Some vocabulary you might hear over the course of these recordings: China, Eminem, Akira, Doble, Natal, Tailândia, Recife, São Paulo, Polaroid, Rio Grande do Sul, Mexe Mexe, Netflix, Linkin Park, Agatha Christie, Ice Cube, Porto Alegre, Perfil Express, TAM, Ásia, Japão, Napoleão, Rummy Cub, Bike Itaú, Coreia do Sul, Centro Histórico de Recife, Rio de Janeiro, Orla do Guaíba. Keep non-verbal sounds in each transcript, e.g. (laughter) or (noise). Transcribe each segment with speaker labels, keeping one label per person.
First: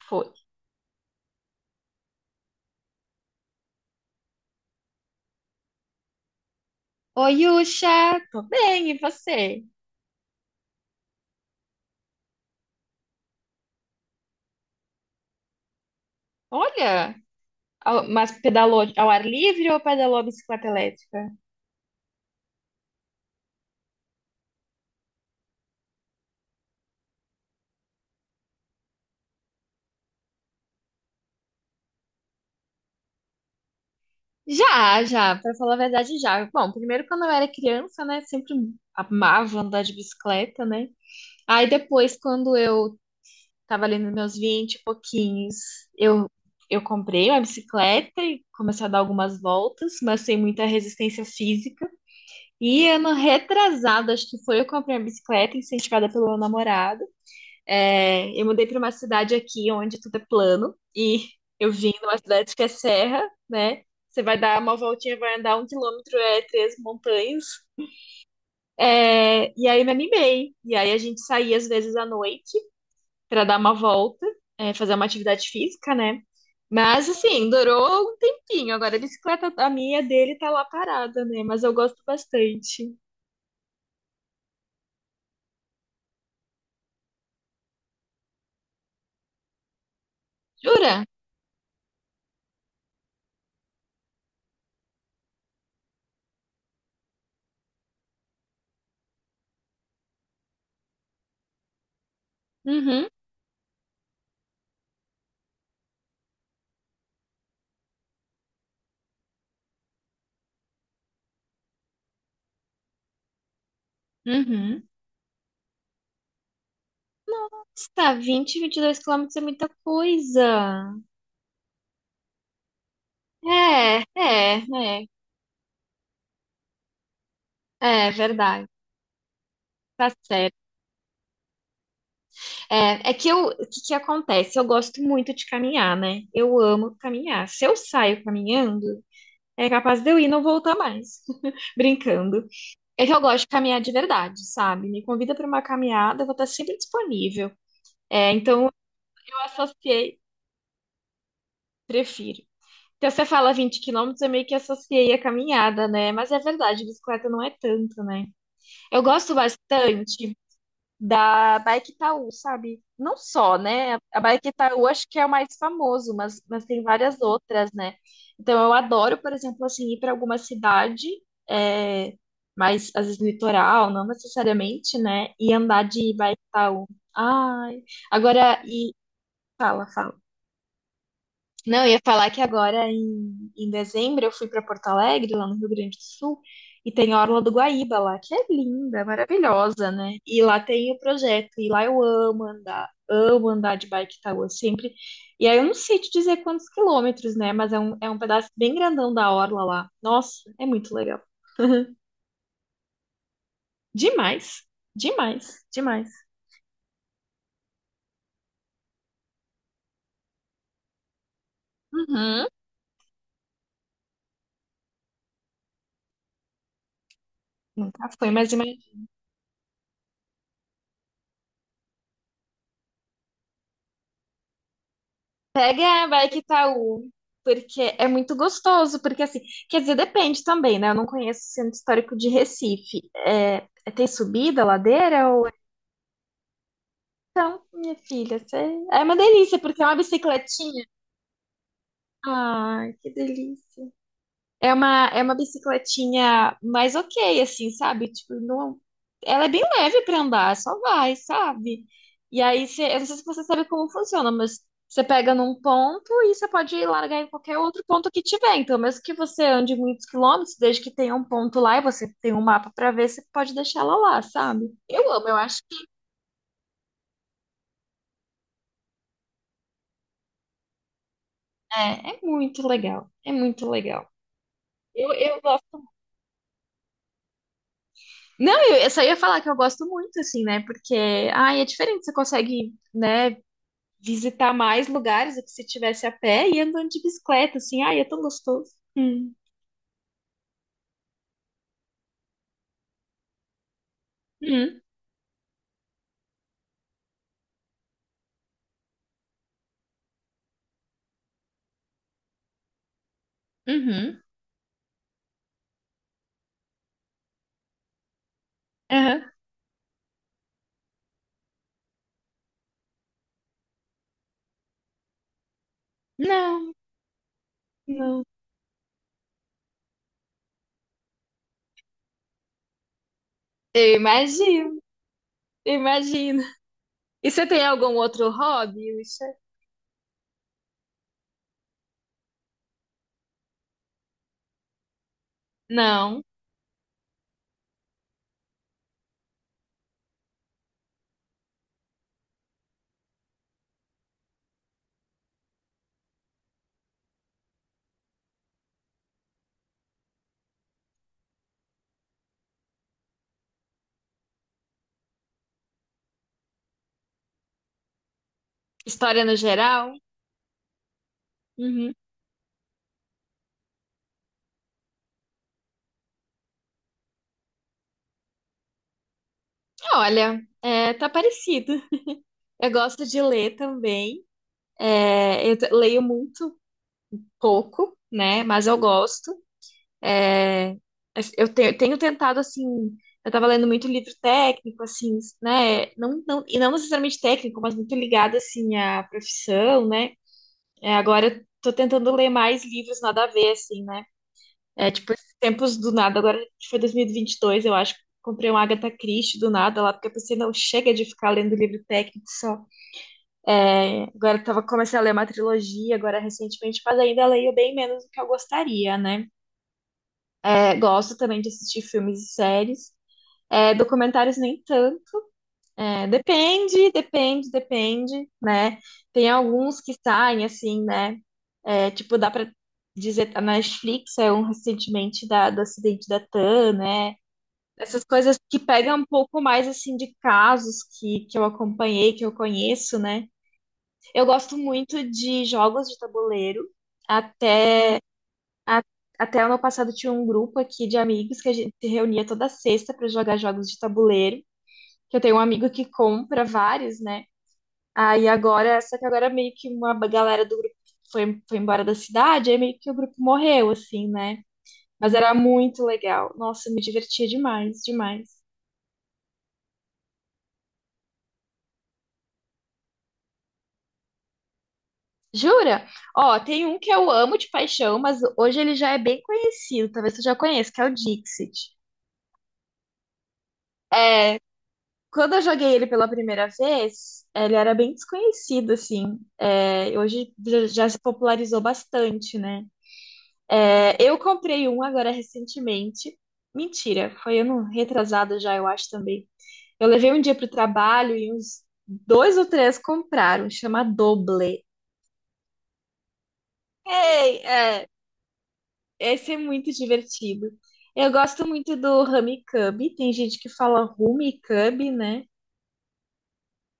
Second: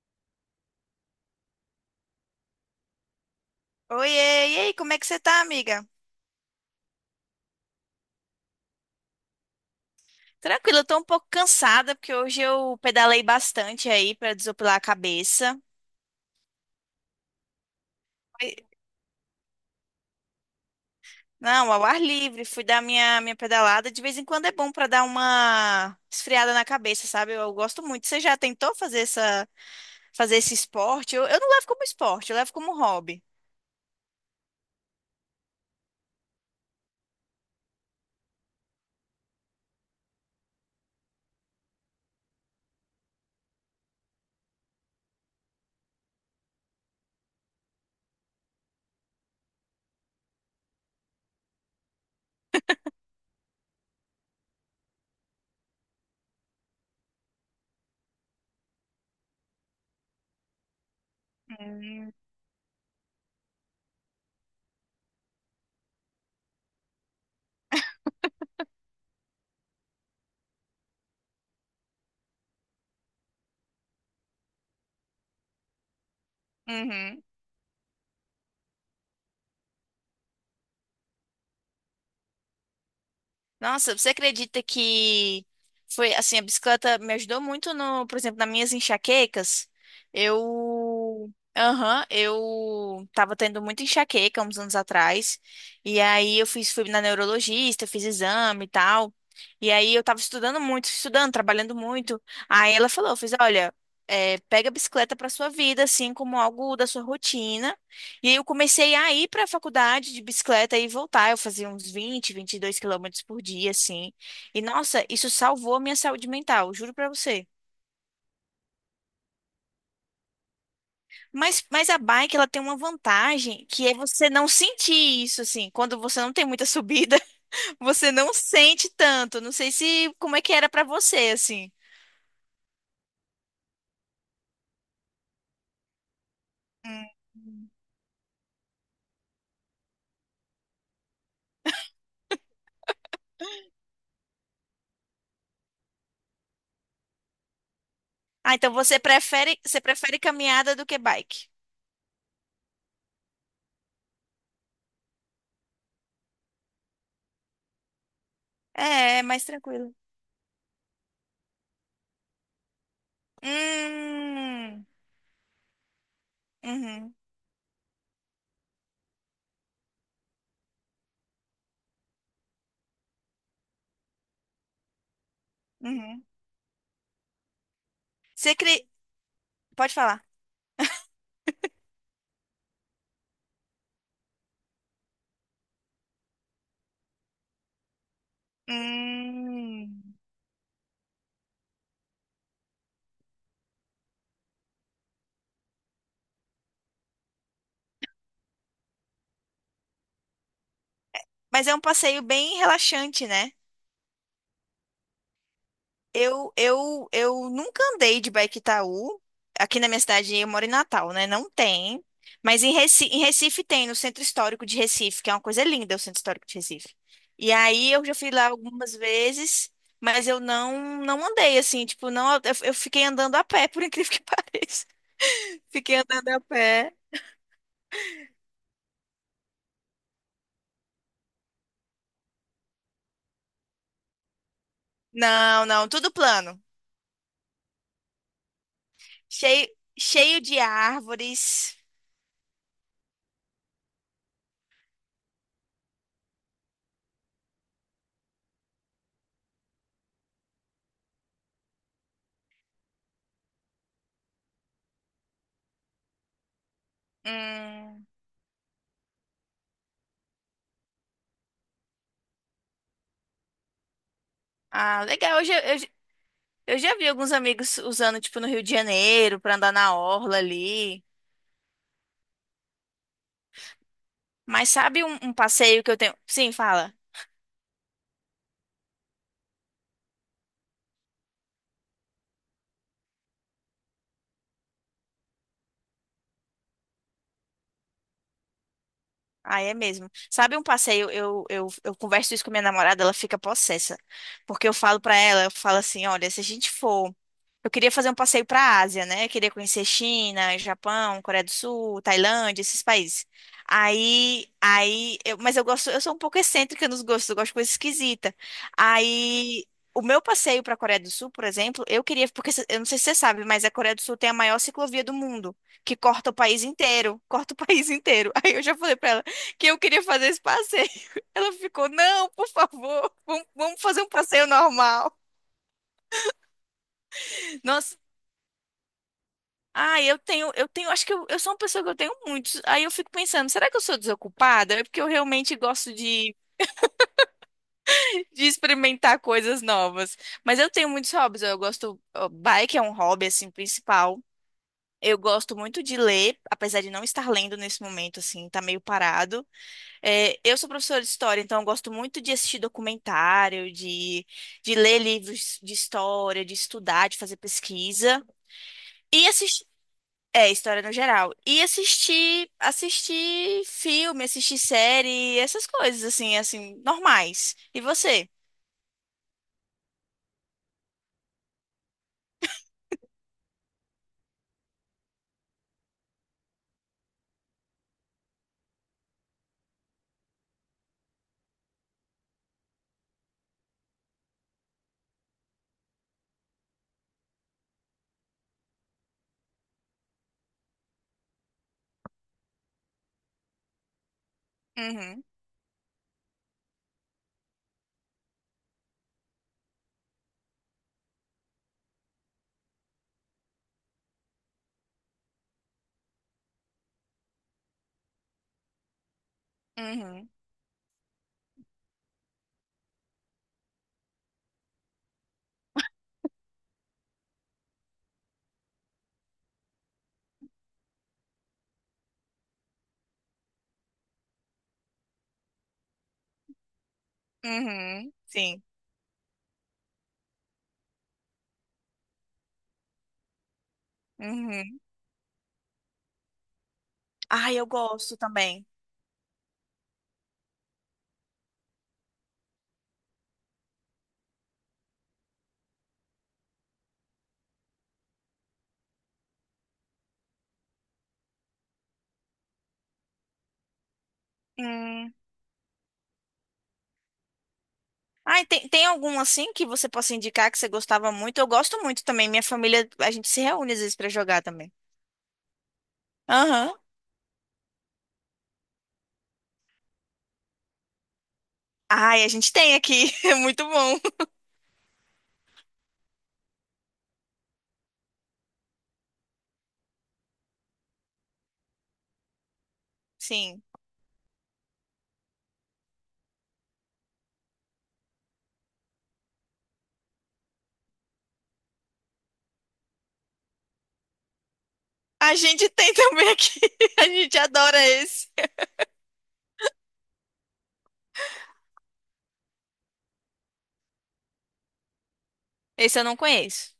Speaker 1: Foi.
Speaker 2: Oiê, e aí, como é que você tá, amiga?
Speaker 1: Oi, Yusha, tô bem, e você?
Speaker 2: Tranquilo, eu tô um pouco cansada, porque hoje eu pedalei bastante aí pra desopilar a cabeça.
Speaker 1: Olha, mas
Speaker 2: Foi-
Speaker 1: pedalou ao ar livre ou pedalou a bicicleta elétrica?
Speaker 2: Não, ao ar livre, fui dar minha pedalada. De vez em quando é bom pra dar uma esfriada na cabeça, sabe? Eu gosto muito. Você já tentou fazer fazer esse esporte? Eu não levo como esporte, eu levo como hobby.
Speaker 1: Já, já, pra falar a verdade, já. Bom, primeiro quando eu era criança, né, sempre amava andar de bicicleta, né? Aí depois, quando eu tava ali nos meus 20 e pouquinhos, eu, eu comprei uma bicicleta e comecei a dar algumas voltas, mas sem muita resistência física. E ano retrasado, acho que foi, eu comprei uma bicicleta incentivada pelo meu namorado. É, eu mudei para uma cidade aqui onde tudo é plano e eu vim
Speaker 2: Hum.
Speaker 1: numa cidade que é serra, né? Você vai dar uma voltinha, vai andar um quilômetro, é três montanhas. É, e aí me animei. E aí a gente saía às vezes à noite para dar uma volta, é, fazer uma atividade física, né? Mas
Speaker 2: Uhum.
Speaker 1: assim, durou um tempinho. Agora a bicicleta, a minha dele tá lá parada, né? Mas eu gosto bastante.
Speaker 2: Nossa, você acredita que foi assim, a bicicleta me ajudou muito no, por exemplo, nas minhas enxaquecas.
Speaker 1: Jura?
Speaker 2: Eu, aham, eu tava tendo muita enxaqueca uns anos atrás. E aí eu fiz fui na neurologista, fiz exame e tal. E aí eu tava estudando muito, estudando, trabalhando muito. Aí ela
Speaker 1: Uhum,
Speaker 2: falou, eu fiz, olha, é, pega a bicicleta pra sua vida, assim como algo da sua rotina. E aí eu comecei a ir para a faculdade de bicicleta e voltar. Eu fazia uns 22 km por dia, assim. E
Speaker 1: uhum.
Speaker 2: nossa, isso salvou a minha saúde mental, juro para você.
Speaker 1: Nossa, 20, 22 quilômetros é muita coisa.
Speaker 2: Mas a bike, ela tem uma vantagem que é
Speaker 1: É,
Speaker 2: você não
Speaker 1: é,
Speaker 2: sentir
Speaker 1: é,
Speaker 2: isso, assim. Quando você não tem muita subida, (laughs)
Speaker 1: é
Speaker 2: você não
Speaker 1: verdade,
Speaker 2: sente tanto. Não sei
Speaker 1: tá
Speaker 2: se como é que
Speaker 1: certo.
Speaker 2: era para você, assim.
Speaker 1: É, é que eu, o que que acontece? Eu gosto muito de caminhar, né? Eu amo caminhar. Se
Speaker 2: Hum.
Speaker 1: eu saio caminhando, é capaz de eu ir e não voltar mais, (laughs) brincando. É que eu gosto de caminhar de verdade, sabe? Me convida para uma caminhada, eu vou estar sempre disponível. É,
Speaker 2: Ah,
Speaker 1: então
Speaker 2: então
Speaker 1: eu
Speaker 2: você
Speaker 1: associei,
Speaker 2: prefere caminhada do que bike?
Speaker 1: prefiro. Então você fala 20 quilômetros, eu meio que associei a caminhada, né? Mas é verdade, bicicleta não é tanto, né? Eu
Speaker 2: É, é
Speaker 1: gosto
Speaker 2: mais tranquilo.
Speaker 1: bastante da Bike Itaú, sabe? Não só, né? A Bike
Speaker 2: Hum,
Speaker 1: Itaú acho que é o mais famoso, mas tem
Speaker 2: uhum,
Speaker 1: várias outras, né? Então eu adoro, por exemplo, assim, ir para alguma cidade, é, mais às vezes litoral, não necessariamente, né? E andar de
Speaker 2: uhum.
Speaker 1: Bike Itaú. Ai,
Speaker 2: Você
Speaker 1: agora
Speaker 2: cri...
Speaker 1: e fala,
Speaker 2: Pode
Speaker 1: fala.
Speaker 2: falar.
Speaker 1: Não, eu ia falar que agora em dezembro eu fui para Porto Alegre, lá no Rio Grande do Sul, e tem a Orla do Guaíba lá, que é linda, maravilhosa, né?
Speaker 2: Hum,
Speaker 1: E lá tem o projeto, e lá eu amo andar de Bike Itaú sempre. E aí eu não sei te dizer quantos quilômetros, né? Mas é um pedaço bem grandão da Orla lá. Nossa, é muito legal.
Speaker 2: mas é um passeio bem relaxante, né?
Speaker 1: Demais, demais, demais.
Speaker 2: Eu nunca andei de Bike Itaú. Aqui na minha cidade, eu moro em Natal, né? Não tem.
Speaker 1: Uhum.
Speaker 2: Mas em Recife tem, no Centro Histórico de Recife, que é uma coisa linda, o Centro Histórico de Recife. E aí eu
Speaker 1: Nunca
Speaker 2: já
Speaker 1: foi,
Speaker 2: fui lá
Speaker 1: mas
Speaker 2: algumas
Speaker 1: imagina.
Speaker 2: vezes, mas eu não, não andei assim, tipo, não, eu fiquei andando a pé, (laughs) por incrível que (laughs) pareça. Fiquei
Speaker 1: Pega a
Speaker 2: andando
Speaker 1: Bike
Speaker 2: a pé.
Speaker 1: Itaú, porque é muito gostoso, porque assim, quer dizer, depende também, né? Eu não conheço o Centro Histórico de Recife. É, tem subida, ladeira ou...
Speaker 2: Não, tudo plano.
Speaker 1: Então, minha filha, é uma delícia,
Speaker 2: Cheio,
Speaker 1: porque é uma
Speaker 2: cheio de
Speaker 1: bicicletinha.
Speaker 2: árvores.
Speaker 1: Ai, que delícia. É uma bicicletinha mais ok, assim, sabe? Tipo, não. Ela é bem leve pra andar, só vai, sabe? E aí, eu não sei se você sabe como funciona, mas você pega num ponto e você pode largar em qualquer outro
Speaker 2: Hum,
Speaker 1: ponto que tiver. Então, mesmo que você ande muitos quilômetros, desde que tenha um ponto lá e você tem um mapa pra ver, você pode deixar ela lá, sabe?
Speaker 2: ah,
Speaker 1: Eu amo, eu
Speaker 2: legal. Eu
Speaker 1: acho
Speaker 2: já, eu,
Speaker 1: que
Speaker 2: já eu já vi alguns amigos usando, tipo, no Rio de Janeiro, pra andar na orla ali.
Speaker 1: é muito legal. É muito legal.
Speaker 2: Mas sabe
Speaker 1: Eu,
Speaker 2: um
Speaker 1: eu gosto.
Speaker 2: passeio que eu tenho? Sim, fala.
Speaker 1: Não, eu só ia falar que eu gosto muito, assim, né? Porque, ai, é diferente, você consegue, né? Visitar mais lugares do que se tivesse a pé e andando de bicicleta, assim. Ai, é tão gostoso. Hum.
Speaker 2: Ah, é mesmo. Sabe um passeio? Eu converso isso com minha namorada, ela fica possessa. Porque eu
Speaker 1: Uhum,
Speaker 2: falo pra ela, eu falo assim: olha, se a gente for. Eu queria fazer um passeio para a Ásia, né? Eu queria conhecer China, Japão, Coreia do Sul, Tailândia, esses países.
Speaker 1: uhum,
Speaker 2: Mas eu gosto, eu sou um pouco excêntrica nos gostos, eu gosto de coisa esquisita.
Speaker 1: aham.
Speaker 2: Aí, o meu passeio para a Coreia do Sul, por exemplo, eu queria, eu não sei se você sabe, mas a Coreia do Sul tem a maior ciclovia do mundo, que corta o país
Speaker 1: Não,
Speaker 2: inteiro, corta o (laughs) país
Speaker 1: não.
Speaker 2: inteiro. Aí eu já falei para ela que eu queria fazer esse passeio. (laughs) Ela ficou, não, por favor, vamos
Speaker 1: Eu
Speaker 2: fazer um passeio
Speaker 1: imagino,
Speaker 2: normal.
Speaker 1: eu imagino. E você tem algum
Speaker 2: Nossa,
Speaker 1: outro hobby, Ucha?
Speaker 2: ah, eu tenho, acho que eu sou uma pessoa que eu tenho muitos. Aí eu fico pensando, será que eu sou desocupada? É porque eu realmente gosto
Speaker 1: Não.
Speaker 2: de, (laughs) de experimentar coisas novas. Mas eu tenho muitos hobbies. Eu gosto, ó, bike é um hobby assim principal. Eu gosto muito de ler, apesar de não estar lendo nesse momento, assim, tá meio parado. É, eu sou professora de história, então eu gosto muito de assistir documentário, de ler livros de história, de estudar, de fazer pesquisa.
Speaker 1: História
Speaker 2: E
Speaker 1: no geral?
Speaker 2: é, história no geral. E
Speaker 1: Uhum.
Speaker 2: assistir filme, assistir série, essas coisas assim, normais. E você?
Speaker 1: Olha, é, tá parecido. Eu gosto de ler também. É, eu leio muito pouco, né? Mas eu gosto. É, eu tenho tentado, assim, eu tava lendo muito livro técnico, assim, né? Não, não, e não necessariamente técnico, mas muito ligado, assim, à profissão, né? É, agora eu tô tentando ler mais livros nada a ver, assim, né? É, tipo,
Speaker 2: Uhum,
Speaker 1: esses tempos do nada, agora foi dois mil e vinte e dois eu acho, comprei um Agatha Christie do nada lá, porque eu pensei, não, chega de ficar lendo livro técnico só. É, agora eu comecei a ler uma trilogia, agora recentemente, mas ainda leio bem menos do que eu gostaria, né?
Speaker 2: uhum,
Speaker 1: É, gosto também de assistir filmes e séries. É, documentários nem tanto. É, depende, depende, depende, né? Tem alguns que saem assim, né? É, tipo, dá pra dizer, a Netflix é um recentemente da, do acidente da TAM, né? Essas
Speaker 2: uhum,
Speaker 1: coisas que
Speaker 2: sim.
Speaker 1: pegam um pouco mais assim de casos que eu acompanhei, que eu conheço, né? Eu gosto
Speaker 2: Uhum.
Speaker 1: muito de jogos de tabuleiro,
Speaker 2: Ai, eu
Speaker 1: até
Speaker 2: gosto também.
Speaker 1: a- até ano passado tinha um grupo aqui de amigos que a gente se reunia toda sexta para jogar jogos de tabuleiro, que eu tenho um amigo que compra vários, né? Aí agora, só que agora meio que uma galera do grupo foi embora da cidade, aí meio que o grupo morreu, assim, né? Mas
Speaker 2: Hum.
Speaker 1: era muito legal. Nossa, eu me divertia demais, demais.
Speaker 2: Ai, tem algum assim que você possa indicar que você gostava muito? Eu gosto muito também. Minha família, a gente se reúne às vezes pra jogar também.
Speaker 1: Jura? Ó, tem
Speaker 2: Aham.
Speaker 1: um que eu amo de paixão, mas hoje ele já é bem conhecido, talvez tu já conheça, que é o Dixit.
Speaker 2: Ai, a gente tem aqui. (laughs) É muito bom.
Speaker 1: é Quando eu joguei ele pela primeira vez, ele era bem desconhecido, assim. É, hoje já já se popularizou bastante, né?
Speaker 2: Sim.
Speaker 1: É, eu comprei um agora recentemente. Mentira, foi ano retrasado já, eu acho também. Eu levei um dia pro trabalho e uns dois ou três compraram, chama Doble.
Speaker 2: A gente tem também aqui. (laughs) A
Speaker 1: Ei,
Speaker 2: gente adora
Speaker 1: é,
Speaker 2: esse.
Speaker 1: esse é muito divertido. Eu gosto muito do Rummy Cub, tem gente que fala Rummy Cub, né?
Speaker 2: Esse eu não conheço.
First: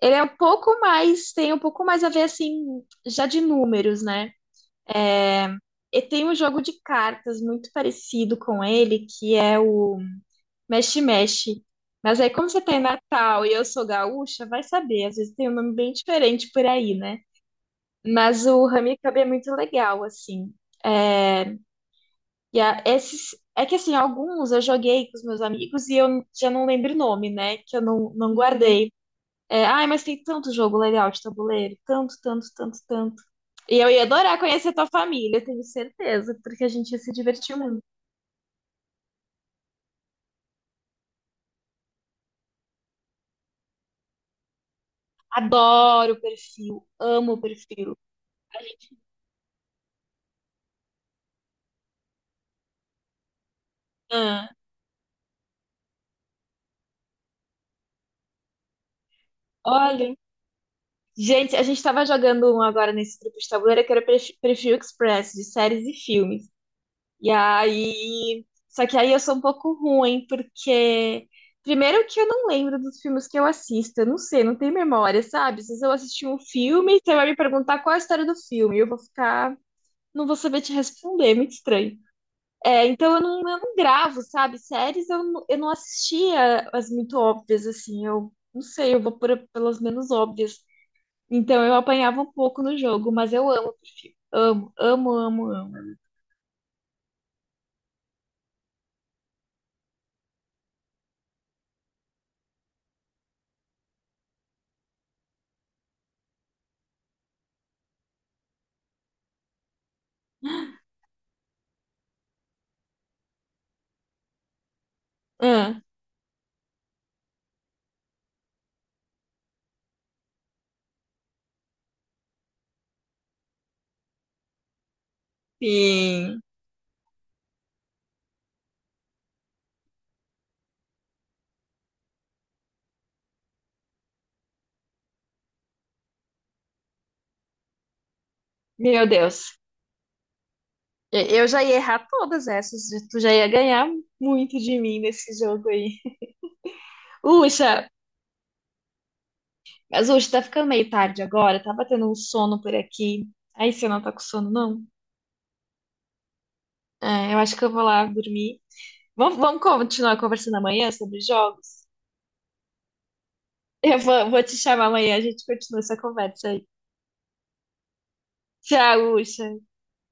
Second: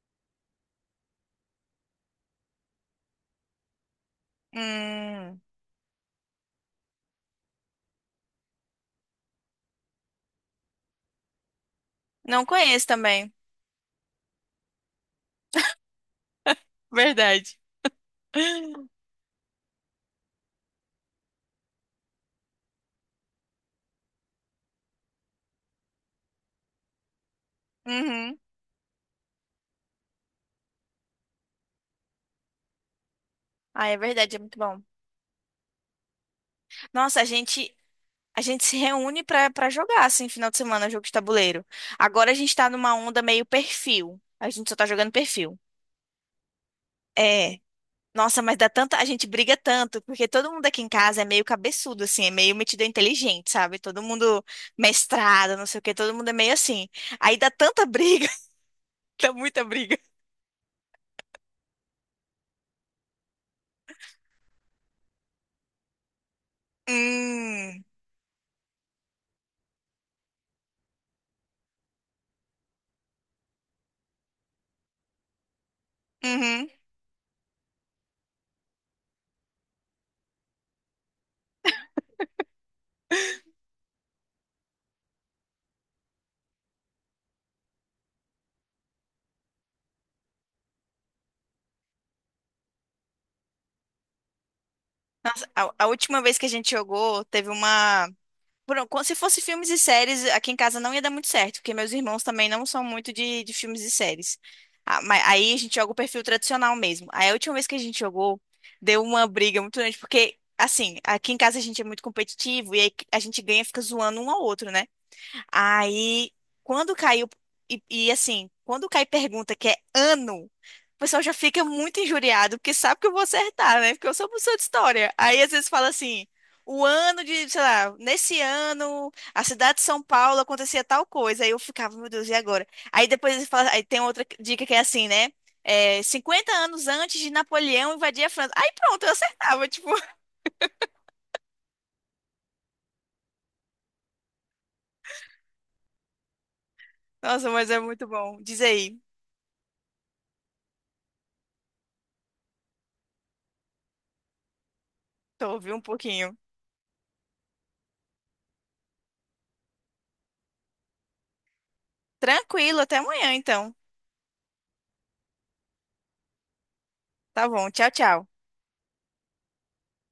Speaker 1: Ele é um pouco mais, tem um pouco mais a ver assim, já de números, né?
Speaker 2: Hum,
Speaker 1: É, e tem um jogo de cartas muito parecido com ele, que é o Mexe Mexe. Mas aí,
Speaker 2: não
Speaker 1: como você tem
Speaker 2: conheço também.
Speaker 1: Natal e eu sou gaúcha, vai saber, às vezes tem um nome bem diferente por aí, né?
Speaker 2: Verdade.
Speaker 1: Mas o
Speaker 2: (laughs)
Speaker 1: Ramikab é muito legal, assim. É, e esses, é que assim, alguns eu joguei com os meus amigos e eu já não lembro o nome, né? Que eu não
Speaker 2: Uhum.
Speaker 1: guardei. É, ai, mas tem tanto jogo legal de tabuleiro, tanto, tanto, tanto, tanto. E
Speaker 2: Ah,
Speaker 1: eu
Speaker 2: é
Speaker 1: ia
Speaker 2: verdade,
Speaker 1: adorar
Speaker 2: é muito
Speaker 1: conhecer a
Speaker 2: bom.
Speaker 1: tua família, eu tenho certeza, porque a gente ia se
Speaker 2: Nossa,
Speaker 1: divertir muito.
Speaker 2: a gente se reúne pra para jogar assim final de semana jogo de tabuleiro. Agora a gente tá numa onda meio perfil. A gente só tá jogando perfil.
Speaker 1: Adoro o perfil, amo o
Speaker 2: É.
Speaker 1: perfil.
Speaker 2: Nossa, mas
Speaker 1: A
Speaker 2: dá tanta,
Speaker 1: gente,
Speaker 2: a gente briga tanto, porque todo mundo aqui em casa é meio cabeçudo assim, é meio metido inteligente, sabe? Todo mundo
Speaker 1: ah,
Speaker 2: mestrado, não sei o quê, todo mundo é meio assim. Aí dá tanta briga, (laughs) dá muita briga.
Speaker 1: olha, gente, a gente tava jogando um agora nesse grupo de tabuleiro que era Perfil Express, de séries e filmes. E
Speaker 2: Hum.
Speaker 1: aí. Só que aí eu sou um pouco ruim, porque. Primeiro que eu não lembro dos filmes que eu assisto, eu não sei, não tenho memória, sabe? Se eu assistir um
Speaker 2: Uhum.
Speaker 1: filme, você vai me perguntar qual é a história do filme, eu vou ficar. Não vou saber te responder, é muito estranho. É, então eu não gravo, sabe? Séries eu não assistia as muito óbvias, assim, eu não sei, eu vou pelas menos óbvias. Então eu apanhava um pouco no jogo, mas eu amo, amo, amo, amo,
Speaker 2: A
Speaker 1: amo.
Speaker 2: última vez que a gente jogou, teve uma. Por- como Se fosse filmes e séries, aqui em casa não ia dar muito certo, porque meus irmãos também não são muito de filmes e séries. Ah, mas aí a gente joga o perfil tradicional mesmo. Aí a última vez que a gente jogou, deu uma briga muito grande, porque, assim, aqui em casa a gente é muito competitivo e aí a gente ganha e fica zoando um ao outro, né?
Speaker 1: Ah,
Speaker 2: Aí, quando caiu, quando cai pergunta que é ano, o pessoal já fica muito injuriado, porque sabe que eu vou acertar, né? Porque eu sou professor de história. Aí, às vezes, fala assim,
Speaker 1: sim.
Speaker 2: o ano de, sei lá, nesse ano, a cidade de São Paulo acontecia tal coisa. Aí eu ficava, meu Deus, e agora? Aí depois eles falam, aí tem outra dica que é assim, né? É, 50 anos antes de Napoleão invadir a França. Aí pronto,
Speaker 1: Meu
Speaker 2: eu
Speaker 1: Deus.
Speaker 2: acertava, tipo, (laughs)
Speaker 1: Eu já ia errar todas essas. E tu já ia ganhar muito de mim nesse jogo aí.
Speaker 2: nossa,
Speaker 1: Uxa,
Speaker 2: mas é muito bom. Diz aí,
Speaker 1: mas Uxa, tá ficando meio tarde agora. Tá batendo um sono por aqui. Aí você não tá com sono, não?
Speaker 2: tô ouvindo um pouquinho.
Speaker 1: É, eu acho que eu vou lá dormir. Vamos continuar conversando amanhã sobre jogos?
Speaker 2: Tranquilo, até amanhã, então.
Speaker 1: Eu vou te chamar amanhã, a gente continua essa conversa aí.
Speaker 2: Tá bom, tchau, tchau.
Speaker 1: Tchau, Uxa.